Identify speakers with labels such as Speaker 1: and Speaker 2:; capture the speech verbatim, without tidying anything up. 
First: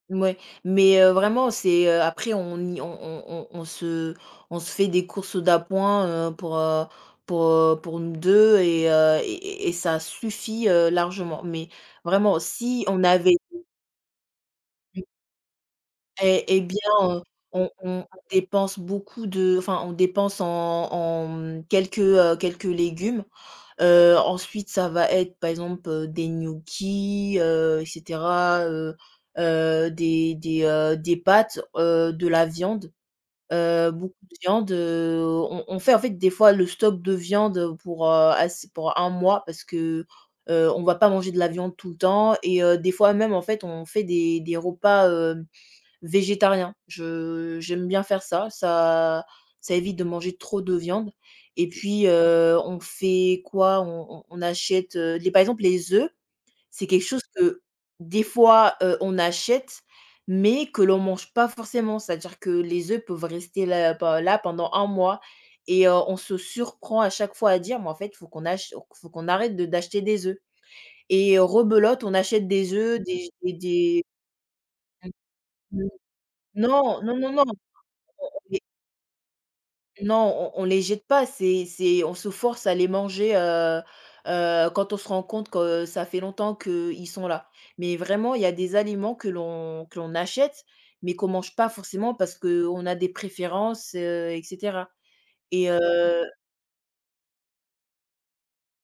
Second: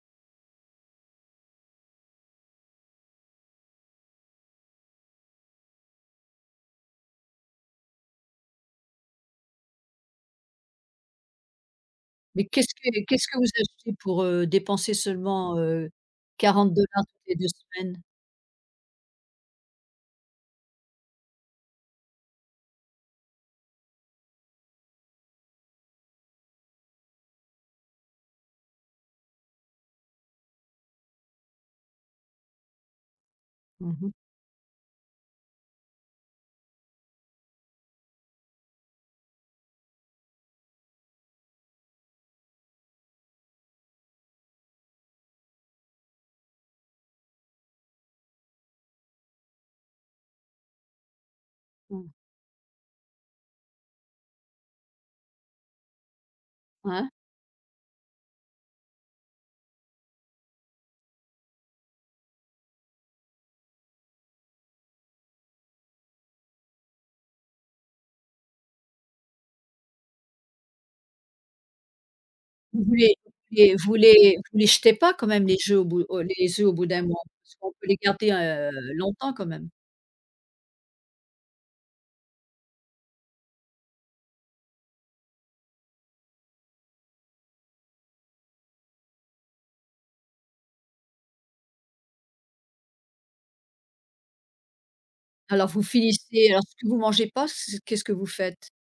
Speaker 1: Mouais, mais heu, vraiment, c'est heu, après on y on on on se on se fait des courses d'appoint, heu, pour, heu, pour, heu, pour nous deux et heu, et et et et ça suffit, heu, largement, mais vraiment,
Speaker 2: Mais qu'est-ce
Speaker 1: si
Speaker 2: que
Speaker 1: on
Speaker 2: qu'est ce
Speaker 1: avait
Speaker 2: que vous
Speaker 1: [unintelligible]
Speaker 2: achetez pour, heu, dépenser
Speaker 1: Mmh.
Speaker 2: seulement, heu,
Speaker 1: Et et
Speaker 2: quarante
Speaker 1: bien,
Speaker 2: dollars toutes les deux
Speaker 1: heu, on
Speaker 2: semaines?
Speaker 1: on dépense beaucoup de enfin on dépense en en mmh, quelques, heu, quelques légumes, heu, ensuite ça va être par exemple, heu, des gnocchis, heu, et cetera, heu heu, des des heu, des pâtes, heu, de la viande, heu,
Speaker 2: Mmh mh.
Speaker 1: beaucoup de viande, heu, on on fait en fait des fois le stock de viande, heu, pour, heu, ass pour un mois parce que, heu, on va pas manger de la viande tout le temps et heu, des fois même en fait on fait des des repas, heu, végétariens. Je j'aime bien faire ça, ça ça évite de manger trop de viande et puis,
Speaker 2: Mmh.
Speaker 1: heu, on fait quoi? On on on achète, heu, les par exemple les œufs, c'est quelque
Speaker 2: Ouais.
Speaker 1: chose que des fois, heu, on achète mais que l'on mange pas forcément, c'est-à-dire que les œufs peuvent rester là pe là pendant un mois et on se surprend à chaque fois à dire mais en fait il faut qu'on ach faut qu'on arrête de d'acheter des oeufs, et heu, rebelote, on achète des
Speaker 2: Vous
Speaker 1: œufs,
Speaker 2: voulez
Speaker 1: des
Speaker 2: vous
Speaker 1: et
Speaker 2: les vous
Speaker 1: des,
Speaker 2: les vous les jetez
Speaker 1: mmh,
Speaker 2: pas, quand même, les jeux, au
Speaker 1: mmh,
Speaker 2: bout de heu, les oeufs, au bout d'un
Speaker 1: non, non,
Speaker 2: mois?
Speaker 1: non, non
Speaker 2: Parce qu'on peut les garder,
Speaker 1: [unintelligible]
Speaker 2: heu, longtemps, quand même?
Speaker 1: Non on on les jette pas, c'est c'est on se force à les manger, heu heu, quand on se rend compte que ça fait longtemps qu'ils sont là, mais vraiment il y a des aliments que l'on que l'on achète mais qu'on mange pas forcément parce qu'on a des préférences, heu, et cetera,
Speaker 2: Alors,
Speaker 1: et
Speaker 2: vous
Speaker 1: heu
Speaker 2: finissez alors, ce que vous mangez pas, c'est qu'est-ce que vous faites?